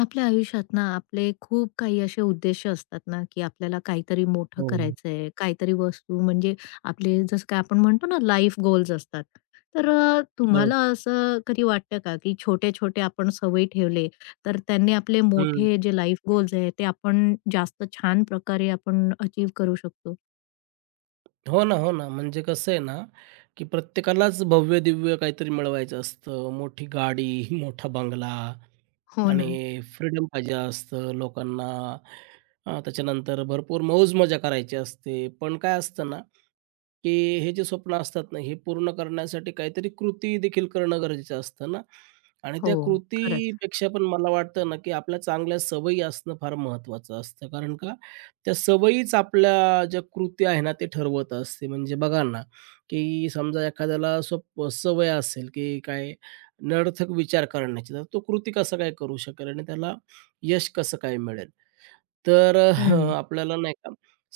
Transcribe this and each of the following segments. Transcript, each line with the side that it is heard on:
left: आपल्या आयुष्यात ना आपले खूप काही असे उद्देश असतात ना, की आपल्याला काहीतरी मोठं
right: हो,
left: करायचंय, काहीतरी वस्तू म्हणजे आपले जसं काय आपण म्हणतो ना लाईफ गोल्स असतात. तर
right: हो.
left: तुम्हाला असं कधी वाटतं का, की छोटे-छोटे आपण सवयी ठेवले, तर त्यांनी आपले
right: हं.
left: मोठे जे लाईफ गोल्स आहे ते आपण जास्त छान प्रकारे आपण अचीव्ह करू शकतो?
right: हो ना. म्हणजे कसं आहे ना, की प्रत्येकालाच भव्य-दिव्य काहीतरी मिळवायचं असतं. मोठी गाडी, मोठा बंगला
left: हो
right: आणि
left: ना.
right: फ्रीडम पाहिजे असतं लोकांना. त्याच्यानंतर भरपूर मौज-मजा करायची असते. पण काय असतं ना की हे जे स्वप्न असतात ना, हे पूर्ण करण्यासाठी काहीतरी कृती देखील करणं गरजेचं असतं ना. आणि
left: हो.
right: त्या
left: खरंच.
right: कृतीपेक्षा पण मला वाटतं ना, की आपल्या चांगल्या सवयी असणं फार महत्त्वाचं असतं. कारण का, त्या सवयीच आपल्या ज्या कृती आहे ना, ते ठरवत असते. म्हणजे बघा ना, की समजा एखाद्याला स्वप सवय असेल, की काय निरर्थक विचार करण्याची, तर तो कृती कसं काय करू शकेल आणि त्याला यश कसं काय मिळेल? तर
left: हं.
right: आपल्याला नाही का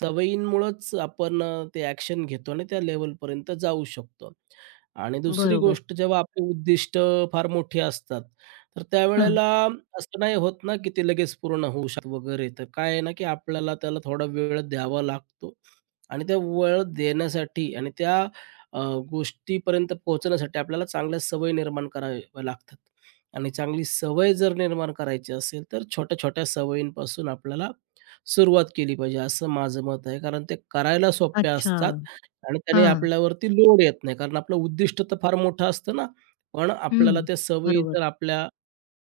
right: सवयींमुळंच आपण ते ॲक्शन घेतो आणि त्या लेव्हलपर्यंत जाऊ शकतो. आणि दुसरी
left: बरोबर.
right: गोष्ट जेव्हा आपली उद्दिष्ट फार मोठी असतात, तर
left: हां.
right: त्यावेळेला असं नाही होत ना, की ते लगेच पूर्ण होऊ शकतं वगैरे. तर काय आहे ना, की आपल्याला त्याला थोडा वेळ द्यावा लागतो आणि त्या वेळ देण्यासाठी आणि त्या अ, गोष्टीपर्यंत पोहोचण्यासाठी आपल्याला चांगल्या सवयी निर्माण कराव्या लागतात. आणि चांगली सवय जर निर्माण करायची असेल, तर छोट्या-छोट्या सवयींपासून आपल्याला सुरुवात केली पाहिजे, असं माझं मत आहे. कारण ते करायला सोप्या
left: अच्छा.
right: असतात आणि त्याने
left: हां.
right: आपल्यावरती लोड येत नाही. कारण आपलं उद्दिष्ट तर फार मोठं असतं ना, पण आपल्याला
left: हं.
right: त्या सवयी
left: बरोबर.
right: जर आपल्या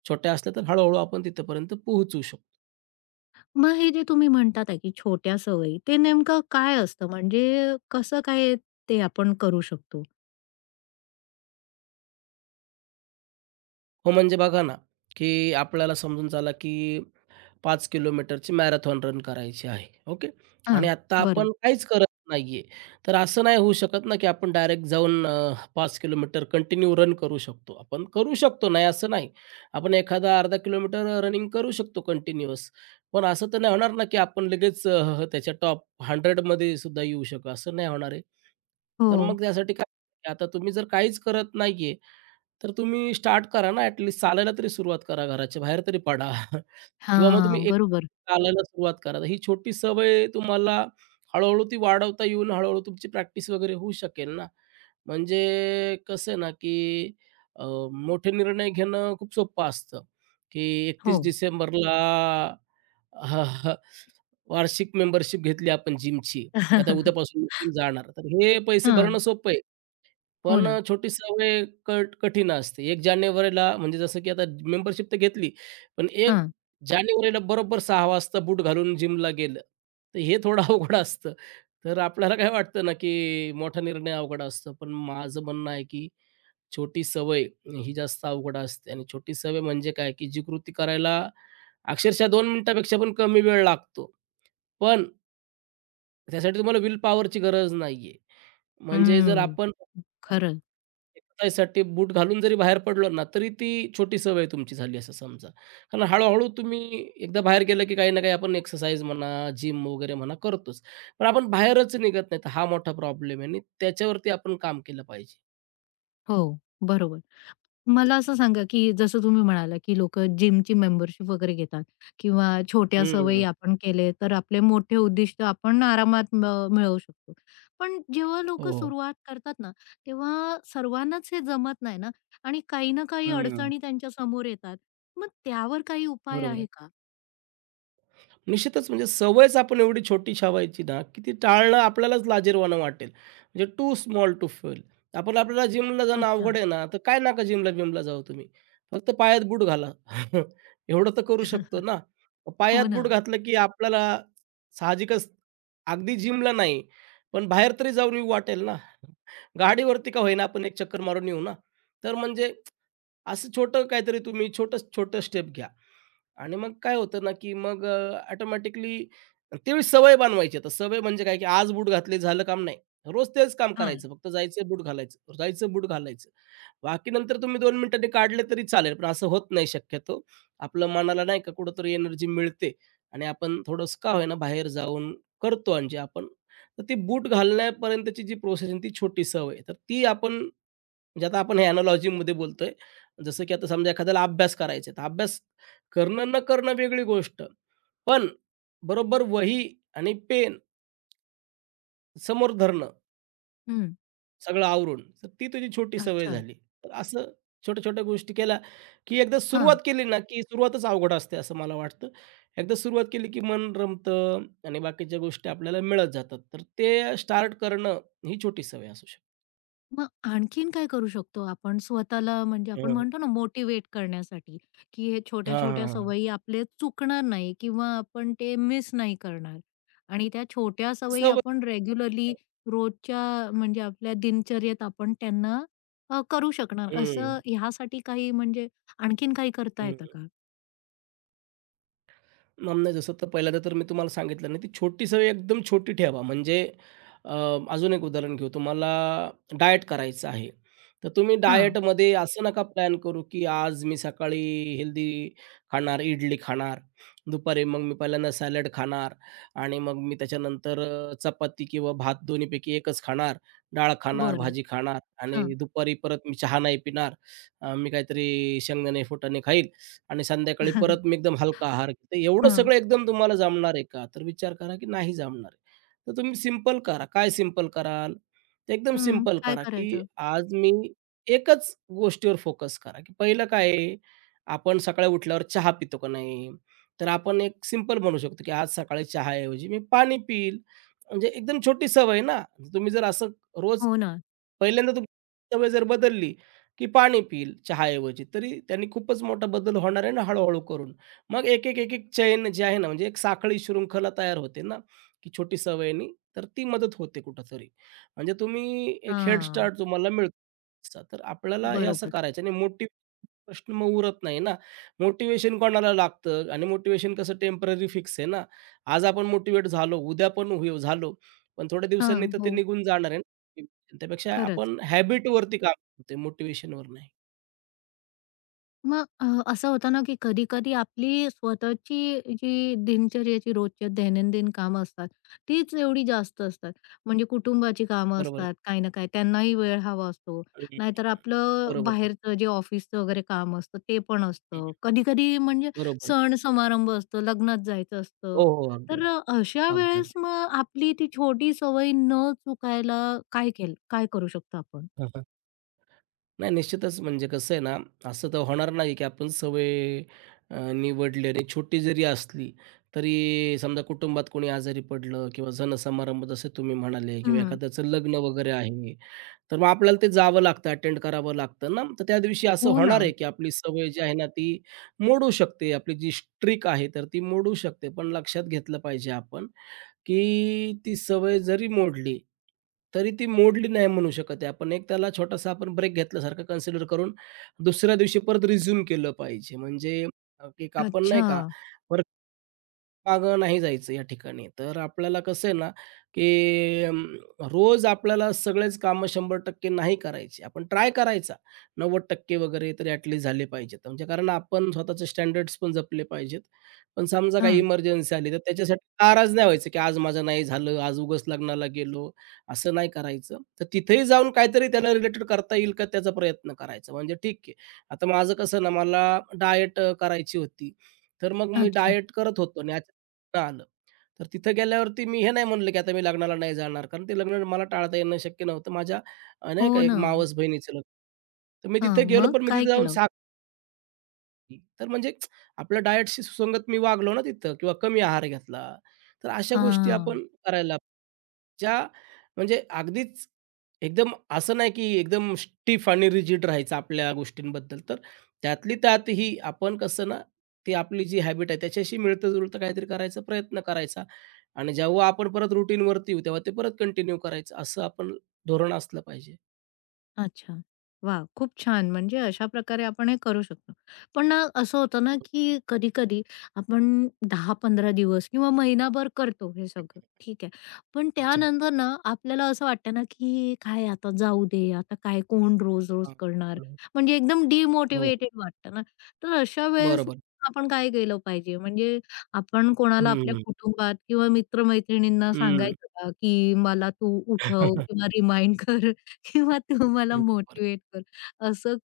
right: छोट्या असल्या, तर हळू-हळू आपण तिथपर्यंत पोहोचू शकतो.
left: मग हे जे तुम्ही म्हणतात आहे, की छोट्या सवयी, ते नेमकं काय असतं? म्हणजे कसं काय ते आपण करू शकतो?
right: हो, म्हणजे बघा ना, की आपल्याला समजून चला, की 5 किलोमीटरची मॅरेथॉन रन करायची आहे. ओके.
left: हां.
right: आणि आत्ता
left: बरं.
right: आपण काहीच करत नाहीये. तर असं नाही होऊ शकत ना, की आपण डायरेक्ट जाऊन 5 किलोमीटर कंटिन्यू रन करू शकतो. आपण करू शकतो, नाही असं नाही. आपण एखादा अर्धा किलोमीटर रनिंग करू शकतो कंटिन्यूअस. पण असं तर नाही होणार ना, की आपण लगेच त्याच्या टॉप 100 सुद्धा येऊ शकू, असं नाही होणार आहे. तर
left: हो.
right: मग त्यासाठी काय आता तुम्ही जर काहीच करत नाहीये, तर तुम्ही स्टार्ट करा ना ॲट चालायला तरी सुरुवात करा. घराच्या बाहेर तरी पडा. किंवा मग तुम्ही
left: हां,
right: एक
left: बरोबर.
right: चालायला सुरुवात करा. ही छोटी सवय तुम्हाला हळू ती वाढवता येऊन हळू-हळू तुमची प्रॅक्टिस वगैरे होऊ शकेल ना. म्हणजे कसं आहे ना, की अ, मोठे निर्णय घेणं खूप सोपं असतं, की
left: हो.
right: 31 डिसेंबरला वार्षिक मेंबरशिप घेतली आपण जिमची. आता उद्यापासून जिम जाणार. तर हे पैसे भरणं
left: हां.
right: सोपं आहे.
left: हो
right: पण
left: ना.
right: छोटी सवय कट कठीण असते. 1 जानेवारीला म्हणजे जसं की आता मेंबरशिप तर घेतली, पण 1
left: हां.
right: जानेवारीला बरोबर 6 वाजता बूट घालून जिमला गेलं, तर हे थोडं अवघड असतं. तर आपल्याला काय वाटतं ना, की मोठा निर्णय अवघड असतो. पण माझं म्हणणं आहे, की छोटी सवय ही जास्त अवघड असते आणि छोटी सवय म्हणजे काय, की जी कृती करायला अक्षरशः 2 मिनिटापेक्षा पण कमी वेळ लागतो. पण त्यासाठी तुम्हाला विल पॉवरची गरज नाहीये. म्हणजे जर
left: हम्म.
right: आपण
left: खरं.
right: एक्सरसाइजसाठी बूट घालून जरी बाहेर पडलो ना, तरी ती छोटी सवय तुमची झाली असं समजा. कारण हळू तुम्ही एकदा बाहेर गेलं, की काही ना काही आपण एक्सरसाइज म्हणा, जिम वगैरे म्हणा करतोच. पण आपण बाहेरच निघत नाही, तर हा मोठा प्रॉब्लेम आहे आणि त्याच्यावरती आपण काम केलं पाहिजे.
left: हो, बरोबर. मला असं सांगा, की जसं तुम्ही म्हणाला, की लोकं जिमची मेंबरशिप वगैरे घेतात किंवा छोट्या सवयी
right: हं.
left: आपण केले, तर आपले मोठे उद्दिष्ट आपण आरामात म मिळवू शकतो. पण जेव्हा लोकं
right: हो.
left: सुरुवात करतात ना, तेव्हा सर्वांनाच हे जमत नाही ना आणि काही ना काही
right: हं.
left: अडचणी त्यांच्या समोर येतात. मग त्यावर काही उपाय
right: बरोबर
left: आहे
right: आहे.
left: का?
right: निश्चितच म्हणजे सवयच आपण एवढी छोटी छावायची ना, की ती टाळणं आपल्यालाच लाजिरवाणं वाटेल. म्हणजे टू स्मॉल टू फेल. आपण आपल्याला जिमला जाणं
left: अच्छा.
right: अवघड आहे ना, तर काय नका जिमला-बिमला जाऊ तुम्ही. फक्त पायात बूट घाला. एवढं तर करू शकतो ना.
left: हो
right: पायात
left: ना.
right: बूट घातलं की आपल्याला साहजिकच अगदी जिमला नाही, पण बाहेर तरी जाऊन येऊ वाटेल ना. गाडीवरती का होईना आपण एक चक्कर मारून येऊ ना. तर म्हणजे असं छोटं काहीतरी तुम्ही छोटं छोटं स्टेप घ्या आणि मग काय होतं ना, की मग ऑटोमॅटिकली त्यावेळी सवय बनवायची. आता सवय म्हणजे काय, की आज बूट घातले झालं काम नाही. रोज तेच काम
left: हां.
right: करायचं. फक्त जायचं बूट घालायचं, जायचं बूट घालायचं. बाकी नंतर तुम्ही 2 मिनिटांनी काढले तरी चालेल, पण असं होत नाही शक्यतो. आपलं मनाला नाही का कुठेतरी एनर्जी मिळते आणि आपण थोडंसं का होईना बाहेर जाऊन करतो आणि जे आपण तर ती बूट घालण्यापर्यंतची जी प्रोसेस आहे ती छोटी सवय आहे. तर ती आपण म्हणजे आता आपण हे एनालॉजीमध्ये बोलतोय. जसं की आता समजा एखाद्याला अभ्यास करायचा आहे, तर अभ्यास करणं न करणं वेगळी गोष्ट. पण बरोबर वही आणि पेन समोर धरणं
left: हं.
right: सगळं आवरून, तर ती तुझी छोटी सवय
left: अच्छा.
right: झाली. तर असं छोट्या-छोट्या गोष्टी केल्या, की एकदा सुरुवात
left: हां.
right: केली ना, की सुरुवातच अवघड असते असं मला वाटतं. एकदा सुरुवात केली, की मन रमतं आणि बाकीच्या गोष्टी आपल्याला मिळत जातात. तर ते स्टार्ट करणं ही छोटी सवय असू शकते.
left: मग आणखीन काय करू शकतो आपण स्वतःला म्हणजे आपण
right: हं.
left: म्हणतो ना मोटिव्हेट करण्यासाठी, की हे
right: हां,
left: छोट्या-छोट्या
right: हां, हां.
left: सवयी आपले चुकणार नाही किंवा आपण ते मिस नाही करणार आणि त्या छोट्या सवयी
right: सवय
left: आपण रेग्युलरली रोजच्या म्हणजे आपल्या दिनचर्येत आपण त्यांना करू शकणार.
right: हं,
left: असं ह्यासाठी काही म्हणजे आणखीन काही करता येतं का?
right: मग नाही जसं तर पहिल्यांदा तर मी तुम्हाला सांगितलं ना, ती छोटी सवय एकदम छोटी ठेवा. म्हणजे अ, अजून एक उदाहरण घेऊ. तुम्हाला डायट करायचं आहे, तर तुम्ही
left: हां.
right: डायटमध्ये असं नका प्लॅन करू, की आज मी सकाळी हेल्दी खाणार, इडली खाणार, दुपारी मग मी पहिल्यांदा सॅलड खाणार आणि मग मी त्याच्यानंतर चपाती किंवा भात दोन्हीपैकी एकच खाणार, डाळ खाणार,
left: बरं.
right: भाजी खाणार
left: हां.
right: आणि दुपारी परत मी चहा नाही पिणार. मी काहीतरी शेंगदाणे, फुटाणे खाईल आणि संध्याकाळी परत मी एकदम हलका आहार घेते. एवढं
left: हां. हं.
right: सगळं एकदम तुम्हाला जमणार आहे का? तर विचार करा की नाही जमणार आहे. तर तुम्ही सिंपल करा. काय सिंपल कराल? तर एकदम सिंपल
left: काय
right: करा की
left: करायचं?
right: आज मी एकच गोष्टीवर फोकस करा, की पहिलं काय आहे, आपण सकाळी उठल्यावर चहा पितो का नाही? तर आपण एक सिंपल म्हणू शकतो की आज सकाळी चहाऐवजी मी पाणी पिईल. म्हणजे एकदम छोटी सवय ना. तुम्ही जर असं रोज
left: हो ना.
right: पहिल्यांदा तुमची सवय जर बदलली, की पाणी पिईल चहाऐवजी, तरी त्यांनी खूपच मोठा बदल होणार आहे ना हळू करून. मग एक-एक, एक-एक चैन जी आहे ना, म्हणजे एक साखळी शृंखला तयार होते ना, की छोटी सवयीनी, तर ती मदत होते कुठेतरी. म्हणजे तुम्ही एक हेड
left: हां.
right: स्टार्ट तुम्हाला मिळतो. तर आपल्याला हे असं
left: बरोबर.
right: करायचं आणि मोठी प्रश्न मग उरत नाही ना. मोटिव्हेशन कोणाला लागतं आणि मोटिवेशन कसं टेम्पररी फिक्स आहे ना. आज आपण मोटिवेट झालो, उद्या पण होऊ झालो, पण थोड्या दिवसांनी
left: हां.
right: तर ते
left: हो.
right: निघून जाणार आहे ना. त्यापेक्षा
left: खरंच.
right: आपण हॅबिट वरती काम करतोय, मोटिव्हेशनवर नाही.
left: मग असं होतं ना, की कधी-कधी आपली स्वतःची जी दिनचर्येची रोजच्या दैनंदिन कामं असतात, तीच एवढी जास्त असतात. म्हणजे कुटुंबाची कामं
right: बरोबर आहे.
left: असतात, काही ना काही त्यांनाही वेळ हवा असतो.
right: हं,
left: नाहीतर आपलं
right: बरोबर आहे.
left: बाहेरचं जे ऑफिसचं वगैरे काम असतं ते पण असतं.
right: हं,
left: कधी-कधी म्हणजे
right: बरोबर आहे.
left: सण-समारंभ असतं, लग्नात जायचं
right: हो,
left: असतं.
right: हो. अगदी, अगदी.
left: तर अशा
right: अगदी,
left: वेळेस
right: अगदी.
left: मग आपली ती छोटी सवय न चुकायला काय केलं काय करू शकतो आपण?
right: नाही, निश्चितच. म्हणजे कसं आहे ना, असं तर होणार नाही, की आपण सवय निवडली आणि छोटी जरी असली, तरी समजा कुटुंबात कोणी आजारी पडलं किंवा सण समारंभ जसे तुम्ही म्हणाले किंवा
left: हं.
right: एखाद्याचं लग्न वगैरे आहे, तर मग आपल्याला ते जावं लागतं, अटेंड करावं लागतं ना. तर त्या दिवशी असं
left: हो ना.
right: होणार आहे, की आपली सवय जी आहे ना, ती मोडू शकते. आपली जी ट्रिक आहे, तर ती मोडू शकते. पण लक्षात घेतलं पाहिजे आपण, की ती सवय जरी मोडली, तरी ती मोडली नाही म्हणू शकत आहे. आपण एक त्याला छोटासा आपण ब्रेक घेतल्यासारखं कन्सिडर करून दुसऱ्या दिवशी परत रिझ्यूम केलं पाहिजे. म्हणजे एक आपण नाही
left: अच्छा.
right: का मागं नाही जायचं या ठिकाणी. तर आपल्याला कसं आहे ना, की रोज आपल्याला सगळेच कामं 100% नाही करायची. आपण ट्राय करायचा 90% वगैरे तरी ॲटलीस्ट झाले पाहिजेत. म्हणजे कारण आपण स्वतःचे स्टँडर्ड्स पण जपले पाहिजेत. पण समजा काही
left: हां.
right: इमर्जन्सी आली, तर त्याच्यासाठी नाराज नाही व्हायचं, की आज माझं नाही झालं, आज उगाच लग्नाला गेलो, असं नाही करायचं. तर तिथेही जाऊन काहीतरी त्याला रिलेटेड करता येईल का त्याचा प्रयत्न करायचा. म्हणजे ठीक आहे. आता माझं कसं ना, मला डायट करायची होती. तर मग मी
left: अच्छा.
right: डायट करत होतो आणि आलं. तर तिथं गेल्यावरती मी हे नाही म्हणलं, की आता मी लग्नाला नाही जाणार, कारण ते लग्न मला टाळता येणं शक्य नव्हतं. माझ्या
left: हो
right: नाही का एक
left: ना.
right: मावस बहिणीचं लग्न. तर मी तिथे
left: हां,
right: गेलो,
left: मग
right: पण मी
left: काय
right: तिथे जाऊन
left: केलं?
right: 6 तर म्हणजे आपल्या डायटशी सुसंगत मी वागलो ना तिथं किंवा कमी आहार घेतला, तर अशा गोष्टी
left: हां.
right: आपण करायला ज्या म्हणजे अगदीच एकदम असं नाही की एकदम स्टिफ आणि रिजिड राहायचं आपल्या गोष्टींबद्दल. तर त्यातली त्यातही आपण कसं ना, ती आपली जी हॅबिट आहे त्याच्याशी मिळतं-जुळतं काहीतरी करायचा प्रयत्न करायचा आणि जेव्हा आपण परत रुटीनवरती येऊ तेव्हा ते परत कंटिन्यू करायचं असं आपण धोरण असलं पाहिजे.
left: अच्छा. वाह! खूप छान. म्हणजे अशा प्रकारे आपण हे करू शकतो. पण ना असं होतं ना, की कधी-कधी आपण 10-15 दिवस किंवा महिनाभर करतो हे सगळं, ठीक आहे. पण
right: अच्छा.
left: त्यानंतर ना आपल्याला असं वाटतं ना, की काय आता जाऊ दे, आता काय कोण रोज-रोज
right: हां.
left: करणार? म्हणजे एकदम
right: हो, हो.
left: डिमोटिव्हेटेड वाटतं ना. तर अशा वेळेस
right: बरोबर.
left: आपण काय केलं पाहिजे? म्हणजे आपण कोणाला आपल्या
right: हं,
left: कुटुंबात किंवा मित्र
right: हं.
left: सांगायचं का, की मला तू उठव किंवा रिमाइंड कर? किंवा तुम्हाला
right: बरं.
left: मोटिवेट कर. असं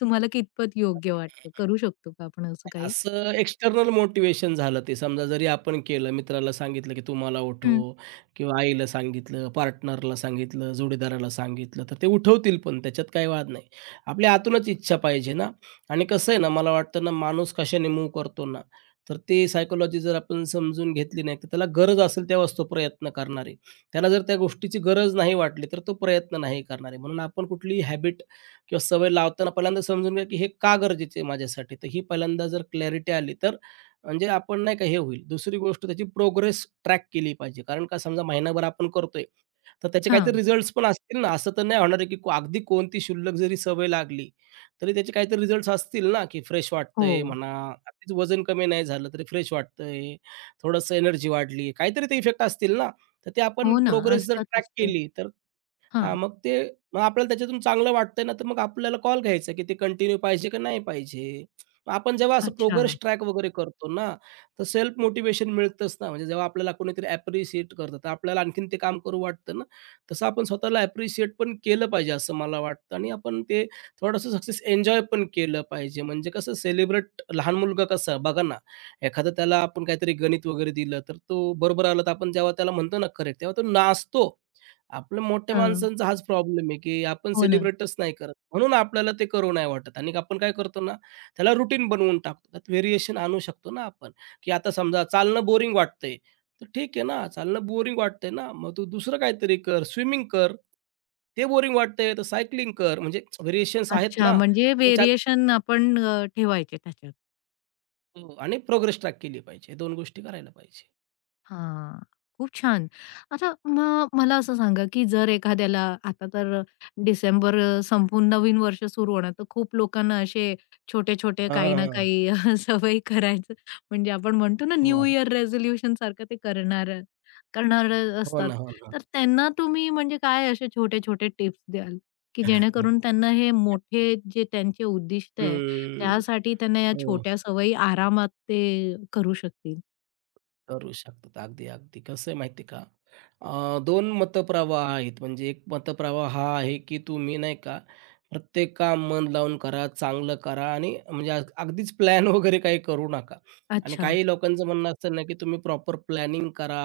left: तुम्हाला कितपत योग्य वाटतं? करू शकतो का आपण असं काही?
right: असं एक्सटर्नल मोटिवेशन झालं ते. समजा जरी आपण केलं, मित्राला सांगितलं, की तू मला
left: हं.
right: उठव किंवा आईला सांगितलं, पार्टनरला सांगितलं, जोडीदाराला सांगितलं, तर ते उठवतील पण त्याच्यात काही वाद नाही. आपल्या आतूनच इच्छा पाहिजे ना आणि कसं आहे ना, मला वाटतं ना माणूस कशाने मूव्ह करतो ना, तर ते सायकॉलॉजी जर आपण समजून घेतली नाही, तर त्याला गरज असेल तेव्हाच तो प्रयत्न करणार आहे. त्याला जर त्या गोष्टीची गरज नाही वाटली, तर तो प्रयत्न नाही करणार आहे. म्हणून आपण कुठलीही हॅबिट किंवा सवय लावताना पहिल्यांदा समजून घ्या की हे का गरजेचं आहे माझ्यासाठी. तर ही पहिल्यांदा जर क्लॅरिटी आली तर म्हणजे आपण नाही का हे होईल. दुसरी गोष्ट त्याची प्रोग्रेस ट्रॅक केली पाहिजे. कारण का समजा महिनाभर आपण करतोय, तर त्याचे
left: हां.
right: काहीतरी रिझल्ट्स पण असतील ना. असं तर नाही होणार आहे की अगदी कोणती क्षुल्लक जरी सवय लागली, तरी त्याचे काहीतरी रिझल्ट्स असतील ना, की फ्रेश
left: हो.
right: वाटतंय म्हणा, अगदीच वजन कमी नाही झालं तरी फ्रेश वाटतंय, थोडंसं एनर्जी वाढली, काहीतरी ते इफेक्ट असतील ना. तर ते आपण
left: हो ना,
right: प्रोग्रेस जर ट्रॅक
left: असतातच ते.
right: केली तर
left: हां.
right: हां, मग ते मग आपल्याला त्याच्यातून चांगलं वाटतंय ना, तर मग आपल्याला कॉल घ्यायचा, की ते कंटिन्यू पाहिजे का नाही पाहिजे? मग आपण जेव्हा असं
left: अच्छा.
right: प्रोग्रेस ट्रॅक वगैरे करतो ना, तर सेल्फ मोटिवेशन मिळतंच ना, म्हणजे जेव्हा आपल्याला कोणीतरी ॲप्रिशिएट करतं, तर आपल्याला आणखीन ते काम करू वाटतं ना. तसं आपण स्वतःला ॲप्रिशिएट पण केलं पाहिजे असं मला वाटतं आणि आपण ते थोडंसं सक्सेस एन्जॉय पण केलं पाहिजे. म्हणजे कसं सेलिब्रेट लहान मुलगा कसा बघा ना, एखादं त्याला आपण काहीतरी गणित वगैरे दिलं, तर तो बरोबर आलं, तर आपण जेव्हा त्याला म्हणतो ना करेक्ट, तेव्हा तो नाचतो. आपलं मोठ्या
left: हं.
right: माणसांचा हाच प्रॉब्लेम आहे, की आपण
left: हो ना.
right: सेलिब्रेटच नाही करत. म्हणून आपल्याला ते करू नाही वाटत आणि आपण काय करतो ना, त्याला रुटीन बनवून टाकतो. त्यात व्हेरिएशन आणू शकतो ना आपण, की आता समजा चालणं बोरिंग वाटतंय, तर ठीक आहे ना, चालणं बोरिंग वाटतंय ना, मग तू दुसरं काहीतरी कर, स्विमिंग कर. ते बोरिंग वाटतंय, तर सायकलिंग कर. म्हणजे व्हेरिएशन्स आहेत
left: अच्छा,
right: ना,
left: म्हणजे
right: त्यात
left: व्हेरिएशन आपण ठेवायचे त्याच्यात.
right: आणि प्रोग्रेस ट्रॅक केली पाहिजे. हे 2 गोष्टी करायला पाहिजे.
left: हां, खूप छान. आता मग मला असं सांगा, की जर एखाद्याला आता तर डिसेंबर संपून नवीन वर्ष सुरू होणार, तर खूप लोकांना असे छोटे-छोटे काही ना
right: हां,
left: काही सवयी करायचं म्हणजे आपण म्हणतो ना
right: हो,
left: न्यू
right: अगदी.
left: इयर रेझोल्यूशन सारखं ते करणार करणारे
right: हो
left: असतात.
right: ना, हो ना.
left: तर त्यांना तुम्ही म्हणजे काय असे छोटे-छोटे टिप्स द्याल, की
right: हं.
left: जेणेकरून त्यांना हे मोठे जे त्यांचे उद्दिष्ट आहे, त्यासाठी त्यांना या
right: हो.
left: छोट्या सवयी आरामात ते करू शकतील?
right: करू शकतात. अगदी, अगदी. कसं आहे माहिती का, 2 मतप्रवाह आहेत. म्हणजे एक मतप्रवाह हा आहे, की तुम्ही नाही का प्रत्येक काम मन लावून करा, चांगलं करा आणि म्हणजे अगदीच प्लॅन वगैरे काही करू नका. आणि
left: अच्छा.
right: काही लोकांचं म्हणणं असतं ना, की तुम्ही प्रॉपर प्लॅनिंग करा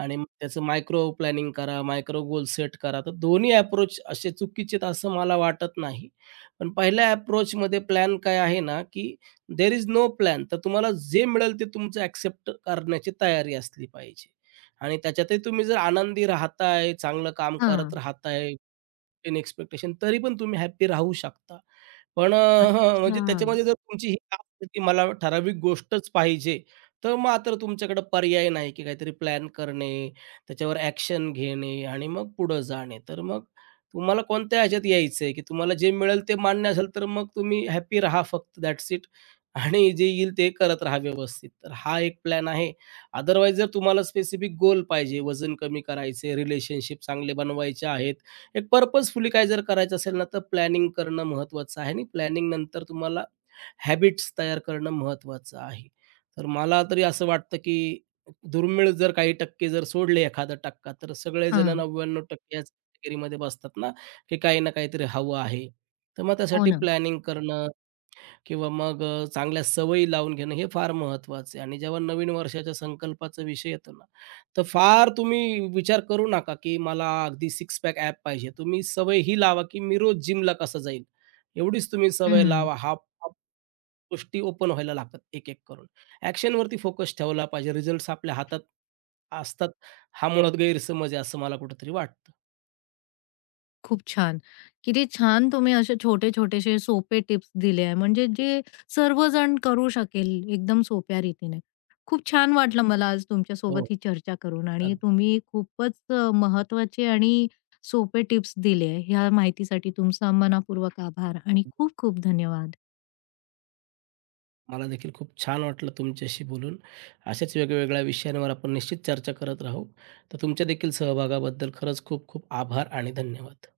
right: आणि मग त्याचं मायक्रो प्लॅनिंग करा, मायक्रो गोल सेट करा. तर दोन्ही अप्रोच असे चुकीचे आहेत असं मला वाटत नाही. पण पहिल्या अप्रोचमध्ये प्लॅन काय आहे ना, की देअर इज नो प्लॅन. तर तुम्हाला जे मिळेल ते तुमचं ॲक्सेप्ट करण्याची तयारी असली पाहिजे. आणि त्याच्यातही तुम्ही जर आनंदी राहताय, चांगलं काम करत
left: हां.
right: राहताय, इन एक्स्पेक्टेशन तरी पण तुम्ही हॅपी राहू शकता. पण हं,
left: अच्छा.
right: म्हणजे त्याच्यामध्ये जर तुमची ही इच्छा असेल, की मला ठराविक गोष्टच पाहिजे, तर मात्र तुमच्याकडे पर्याय नाही, की काहीतरी प्लॅन करणे, त्याच्यावर ॲक्शन घेणे आणि मग पुढं जाणे. तर मग तुम्हाला कोणत्या ह्याच्यात यायचंय, की तुम्हाला जे मिळेल ते मान्य असेल, तर मग तुम्ही हॅपी राहा फक्त दॅट्स इट. आणि जे येईल ते करत राहा व्यवस्थित. तर हा एक प्लॅन आहे. अदरवाईज जर तुम्हाला स्पेसिफिक गोल पाहिजे, वजन कमी करायचे, रिलेशनशिप चांगले बनवायचे आहेत. एक पर्पजफुली काय जर करायचं असेल ना, तर प्लॅनिंग करणं महत्त्वाचं आहे आणि प्लॅनिंग नंतर तुम्हाला हॅबिट्स तयार करणं महत्त्वाचं आहे. तर मला तरी असं वाटतं, की दुर्मिळ जर काही टक्के जर सोडले एखादा टक्का, तर सगळेजण
left: हां.
right: 99% याच कॅटेगरीमध्ये बसतात ना, की काही ना काहीतरी हवं आहे. तर मग
left: हो
right: त्यासाठी
left: ना.
right: प्लॅनिंग करणं किंवा मग चांगल्या सवयी लावून घेणं हे फार महत्त्वाचं आहे आणि जेव्हा नवीन वर्षाच्या संकल्पाचा विषय येतो ना, तर फार तुम्ही विचार करू नका, की मला अगदी सिक्स पॅक ॲप पाहिजे. तुम्ही सवय ही लावा, की मी रोज जिमला कसं जाईल, एवढीच तुम्ही सवय
left: हं.
right: लावा. हाफ हाफ गोष्टी ओपन व्हायला लागतात एक-एक करून. ॲक्शनवरती फोकस ठेवला पाहिजे. रिझल्ट्स आपल्या हातात असतात. हा मुळात गैरसमज आहे असं मला कुठेतरी वाटतं.
left: खूप छान. किती छान तुम्ही असे छोटे-छोटेसे सोपे टिप्स दिले आहे. म्हणजे जे सर्वजण करू शकेल एकदम सोप्या रीतीने. खूप छान वाटलं मला आज
right: हो,
left: तुमच्यासोबत ही चर्चा करून आणि
right: अगदी.
left: तुम्ही खूपच महत्वाचे आणि सोपे टिप्स दिले. ह्या माहितीसाठी तुमचा मनःपूर्वक आभार आणि खूप खूप धन्यवाद.
right: मला देखील खूप छान वाटलं तुमच्याशी बोलून. अशाच वेगवेगळ्या विषयांवर आपण निश्चित चर्चा करत राहू. तर तुमच्या देखील सहभागाबद्दल खरंच खूप खूप आभार आणि धन्यवाद.